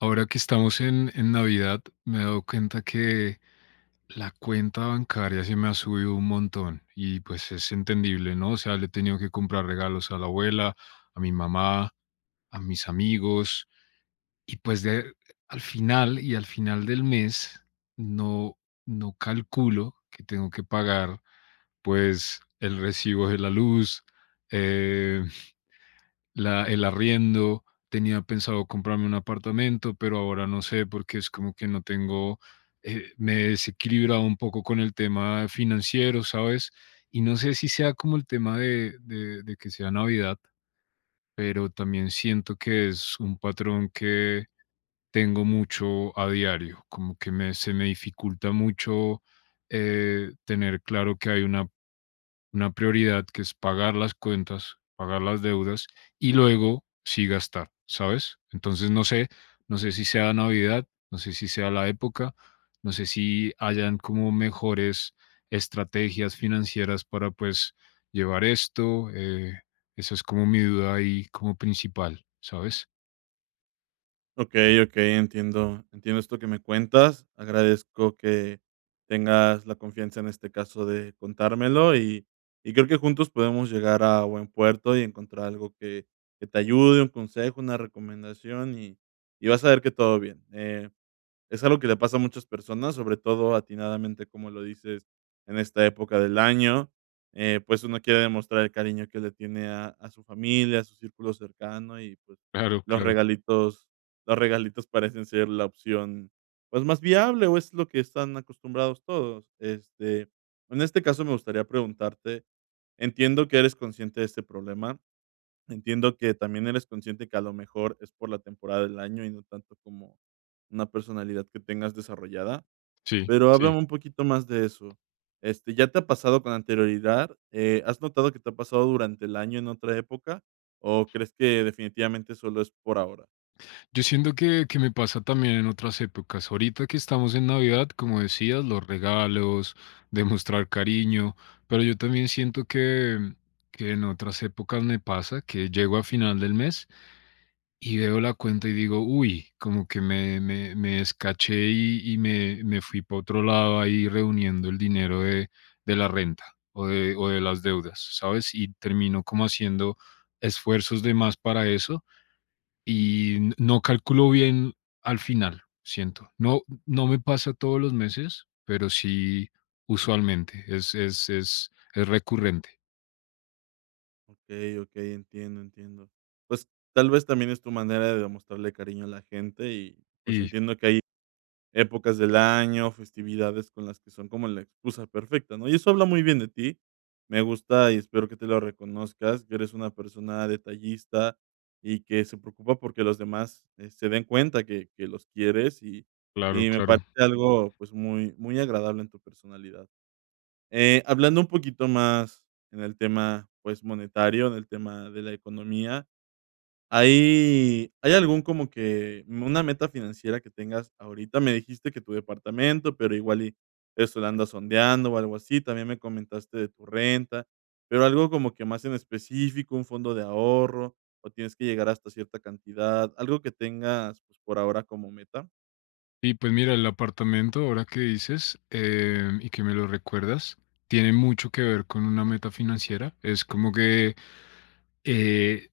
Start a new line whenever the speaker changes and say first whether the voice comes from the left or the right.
left: Ahora que estamos en Navidad, me he dado cuenta que la cuenta bancaria se me ha subido un montón, y pues es entendible, ¿no? O sea, le he tenido que comprar regalos a la abuela, a mi mamá, a mis amigos y al final al final del mes no, no calculo que tengo que pagar pues el recibo de la luz, eh, la el arriendo. Tenía pensado comprarme un apartamento, pero ahora no sé, porque es como que no tengo, me he desequilibrado un poco con el tema financiero, ¿sabes? Y no sé si sea como el tema de de que sea Navidad, pero también siento que es un patrón que tengo mucho a diario, como que me se me dificulta mucho, tener claro que hay una prioridad que es pagar las cuentas, pagar las deudas y luego sí gastar, ¿sabes? Entonces no sé, no sé si sea Navidad, no sé si sea la época, no sé si hayan como mejores estrategias financieras para pues llevar esto. Esa es como mi duda ahí como principal, ¿sabes?
right: Okey, okey, entiendo esto que me cuentas. Agradezco que tengas la confianza en este caso de contármelo y creo que juntos podemos llegar a buen puerto y encontrar algo que te ayude, un consejo, una recomendación y vas a ver que todo bien. Es algo que le pasa a muchas personas, sobre todo atinadamente, como lo dices, en esta época del año. Pues uno quiere demostrar el cariño que le tiene a su familia, a su círculo cercano y pues
left: Claro,
right: los
left: claro.
right: regalitos, los regalitos parecen ser la opción pues más viable o es lo que están acostumbrados todos. Este, en este caso me gustaría preguntarte, entiendo que eres consciente de este problema, entiendo que también eres consciente que a lo mejor es por la temporada del año y no tanto como una personalidad que tengas desarrollada,
left: Sí,
right: pero
left: sí.
right: háblame un poquito más de eso. Este, ¿ya te ha pasado con anterioridad? ¿Has notado que te ha pasado durante el año en otra época? ¿O crees que definitivamente solo es por ahora?
left: Yo siento que me pasa también en otras épocas. Ahorita que estamos en Navidad, como decías, los regalos, demostrar cariño, pero yo también siento que en otras épocas me pasa que llego a final del mes y veo la cuenta y digo, uy, como que me escaché y, me fui para otro lado ahí reuniendo el dinero de la renta o de las deudas, ¿sabes? Y termino como haciendo esfuerzos de más para eso y no calculo bien al final, siento. No me pasa todos los meses, pero sí usualmente, es recurrente.
right: Ok, ok, entiendo, Pues tal vez también es tu manera de demostrarle cariño a la gente y pues
left: Y
right: entiendo que hay épocas del año, festividades con las que son como la excusa perfecta, ¿no? Y eso habla muy bien de ti. Me gusta y espero que te lo reconozcas, que eres una persona detallista y que se preocupa porque los demás, se den cuenta que los quieres
left: claro,
right: y me
left: claro.
right: parece algo, pues, muy muy agradable en tu personalidad. Hablando un poquito más en el tema, pues, monetario, en el tema de la economía, ¿hay algún como que una meta financiera que tengas ahorita? Me dijiste que tu departamento, pero igual y eso la andas sondeando o algo así. También me comentaste de tu renta, pero algo como que más en específico, un fondo de ahorro, o tienes que llegar hasta cierta cantidad, algo que tengas, pues, por ahora como meta.
left: Y pues mira, el apartamento, ahora que dices, y que me lo recuerdas, tiene mucho que ver con una meta financiera. Es como que, eh,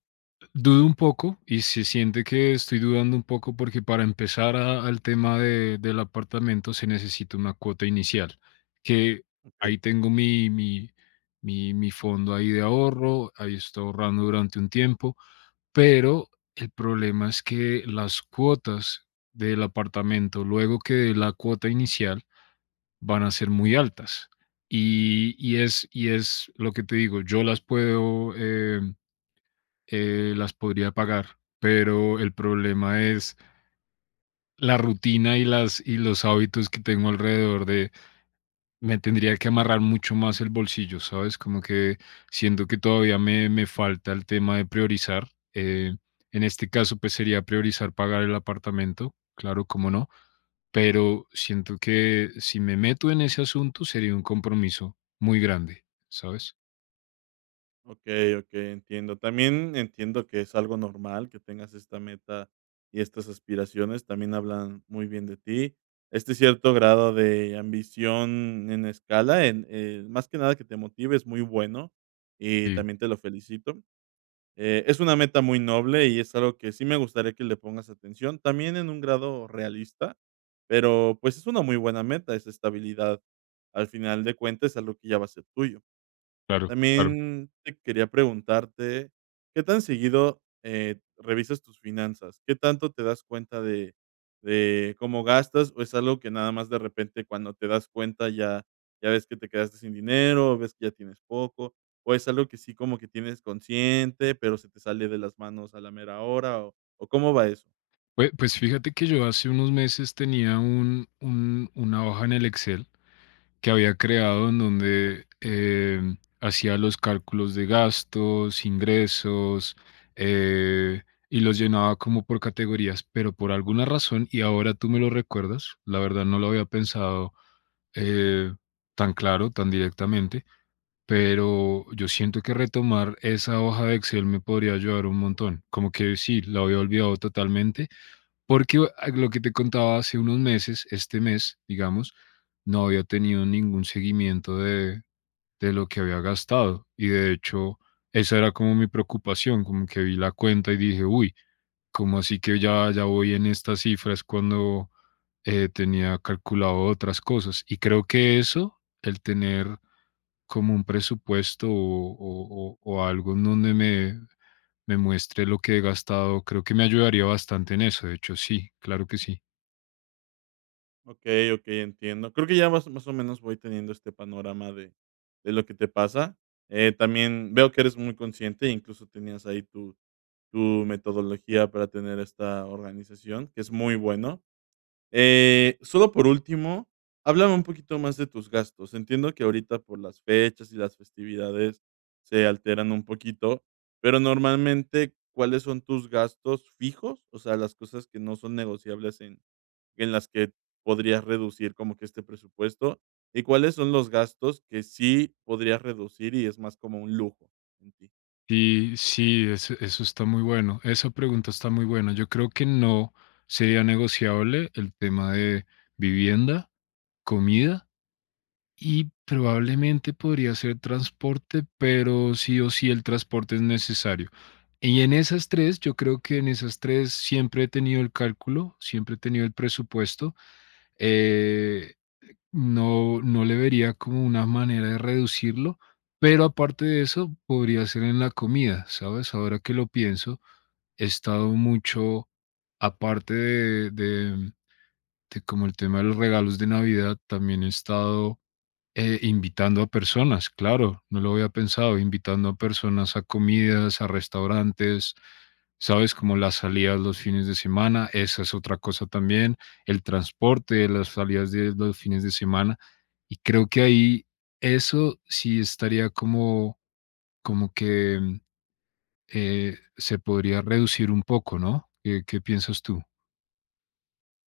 left: dudo un poco y se siente que estoy dudando un poco, porque para empezar al tema del apartamento se necesita una cuota inicial, que
right: Ok.
left: ahí tengo mi fondo ahí de ahorro, ahí estoy ahorrando durante un tiempo, pero el problema es que las cuotas del apartamento, luego que de la cuota inicial, van a ser muy altas. Y es lo que te digo, yo las puedo... las podría pagar, pero el problema es la rutina y las y los hábitos que tengo alrededor de. Me tendría que amarrar mucho más el bolsillo, ¿sabes? Como que siento que todavía me falta el tema de priorizar. eh, en este caso, pues sería priorizar pagar el apartamento, claro, cómo no, pero siento que si me meto en ese asunto sería un compromiso muy grande, ¿sabes?
right: Okey, okey, entiendo. También entiendo que es algo normal que tengas esta meta y estas aspiraciones, también hablan muy bien de ti. Este cierto grado de ambición en escala, en, más que nada que te motive, es muy bueno y
left: Sí,
right: también te lo felicito. Es una meta muy noble y es algo que sí me gustaría que le pongas atención, también en un grado realista, pero, pues, es una muy buena meta, esa estabilidad, al final de cuentas, es algo que ya va a ser tuyo.
left: claro, claro.
right: También te quería preguntarte, ¿qué tan seguido, revisas tus finanzas? ¿Qué tanto te das cuenta de cómo gastas, o es algo que nada más de repente cuando te das cuenta ya ves que te quedaste sin dinero, ves que ya tienes poco, o es algo que sí como que tienes consciente, pero se te sale de las manos a la mera hora, o cómo va eso?
left: Pues fíjate que yo hace unos meses tenía una hoja en el Excel que había creado, en donde hacía los cálculos de gastos, ingresos, eh, y los llenaba como por categorías, pero por alguna razón, y ahora tú me lo recuerdas, la verdad no lo había pensado eh, tan claro, tan directamente, pero yo siento que retomar esa hoja de Excel me podría ayudar un montón, como que sí, la había olvidado totalmente, porque a lo que te contaba hace unos meses, este mes, digamos, no había tenido ningún seguimiento de lo que había gastado. Y de hecho, esa era como mi preocupación, como que vi la cuenta y dije, uy, como así que ya, ya voy en estas cifras cuando tenía calculado otras cosas. Y creo que eso, el tener como un presupuesto o algo en donde me muestre lo que he gastado, creo que me ayudaría bastante en eso. De hecho, sí, claro que sí.
right: Ok, ok, entiendo. Creo que ya más o menos voy teniendo este panorama de lo que te pasa. También veo que eres muy consciente, incluso tenías ahí tu metodología para tener esta organización, que es muy bueno. Solo por último, háblame un poquito más de tus gastos. Entiendo que ahorita por las fechas y las festividades se alteran un poquito, pero normalmente, ¿cuáles son tus gastos fijos? O sea, las cosas que no son negociables en las que podrías reducir como que este presupuesto? ¿Y cuáles son los gastos que sí podrías reducir y es más como un lujo en ti?
left: Sí, sí, eso está muy bueno. Esa pregunta está muy buena. Yo creo que no sería negociable el tema de vivienda, comida y probablemente podría ser transporte, pero sí o sí el transporte es necesario. Y en esas tres, yo creo que en esas 3 siempre he tenido el cálculo, siempre he tenido el presupuesto. Eh, no le vería como una manera de reducirlo, pero aparte de eso, podría ser en la comida, ¿sabes? Ahora que lo pienso, he estado mucho, aparte de como el tema de los regalos de Navidad, también he estado invitando a personas, claro, no lo había pensado, invitando a personas a comidas, a restaurantes, ¿sabes? Como las salidas los fines de semana, esa es otra cosa también, el transporte, las salidas de los fines de semana, y creo que ahí eso sí estaría como, como que se podría reducir un poco, ¿no? ¿Qué, qué piensas tú?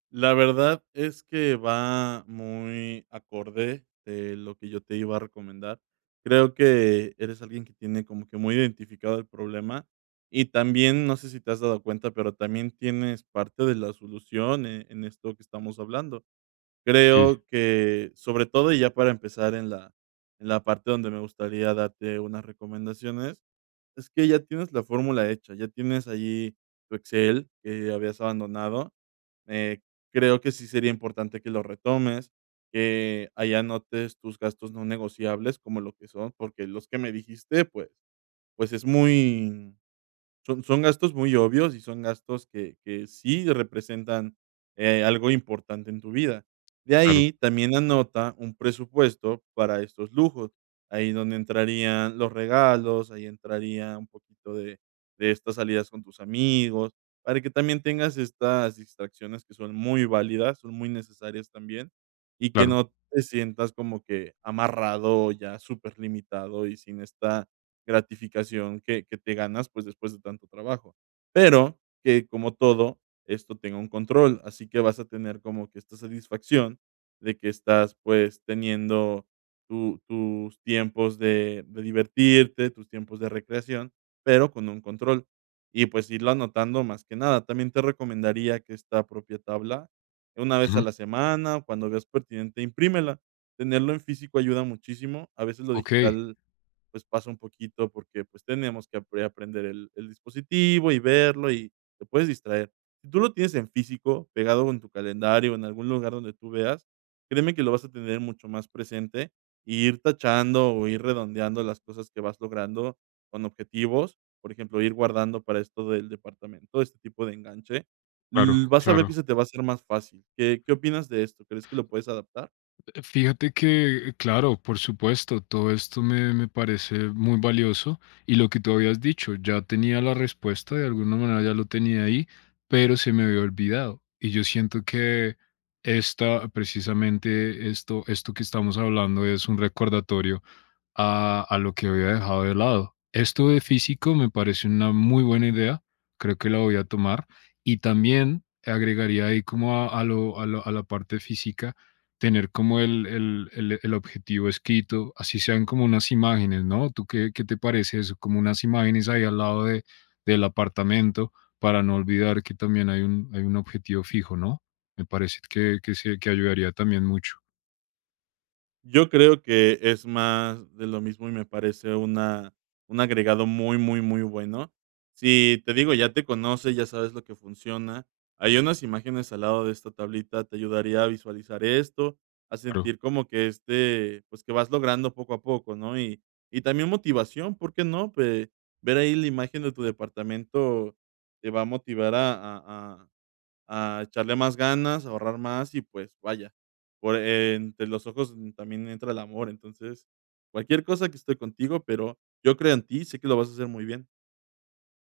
right: La verdad es que va muy acorde de lo que yo te iba a recomendar. Creo que eres alguien que tiene como que muy identificado el problema y también, no sé si te has dado cuenta, pero también tienes parte de la solución en esto que estamos hablando.
left: Sí,
right: Creo que, sobre todo, y ya para empezar en la parte donde me gustaría darte unas recomendaciones, es que ya tienes la fórmula hecha, ya tienes allí tu Excel que habías abandonado. Eh, Creo que sí sería importante que lo retomes, que allá anotes tus gastos no negociables como lo que son, porque los que me dijiste, pues es muy son gastos muy obvios y son gastos que sí representan, algo importante en tu vida. De
left: claro,
right: ahí, también anota un presupuesto para estos lujos, ahí donde entrarían los regalos, ahí entraría un poquito de estas salidas con tus amigos, para que también tengas estas distracciones que son muy válidas, son muy necesarias también, y que
left: claro.
right: no te sientas como que amarrado, ya súper limitado y sin esta gratificación que te ganas, pues, después de tanto trabajo. Pero que, como todo, esto tenga un control, así que vas a tener como que esta satisfacción de que estás, pues, teniendo tu tus tiempos de divertirte, tus tiempos de recreación, pero con un control. Y, pues, irlo anotando más que nada. También te recomendaría que esta propia tabla, una vez a
left: Ujú.
right: la semana, cuando veas pertinente, imprímela. Tenerlo en físico ayuda muchísimo. A veces lo
left: Ok.
right: digital pues pasa un poquito porque pues tenemos que aprender el dispositivo y verlo y te puedes distraer. Si tú lo tienes en físico, pegado en tu calendario en algún lugar donde tú veas, créeme que lo vas a tener mucho más presente y ir tachando o ir redondeando las cosas que vas logrando con objetivos. Por ejemplo, ir guardando para esto del departamento, este tipo de enganche,
left: Claro,
right: l vas a ver que
left: claro.
right: se te va a hacer más fácil. ¿Qué opinas de esto? ¿Crees que lo puedes adaptar?
left: Fíjate que, claro, por supuesto, todo esto me parece muy valioso, y lo que tú habías dicho, ya tenía la respuesta, de alguna manera ya lo tenía ahí, pero se me había olvidado. Y yo siento que esta, precisamente esto, esto que estamos hablando es un recordatorio a lo que había dejado de lado. Esto de físico me parece una muy buena idea, creo que la voy a tomar, y también agregaría ahí como a la parte física, tener como el objetivo escrito, así sean como unas imágenes, ¿no? ¿Tú qué, qué te parece eso? Como unas imágenes ahí al lado de, del apartamento, para no olvidar que también hay un objetivo fijo, ¿no? Me parece que, se, que ayudaría también mucho.
right: Yo creo que es más de lo mismo y me parece una un agregado muy, muy, muy bueno. Si, te digo, ya te conoce, ya sabes lo que funciona, hay unas imágenes al lado de esta tablita, te ayudaría a visualizar esto, a
left: Claro.
right: sentir como que este, pues, que vas logrando poco a poco, ¿no? Y también motivación, ¿por qué no? Pe ver ahí la imagen de tu departamento te va a motivar a a echarle más ganas, ahorrar más y, pues, vaya, por entre los ojos mm, también entra el amor. Entonces, cualquier cosa, que estoy contigo, pero yo creo en ti, sé que lo vas a hacer muy bien.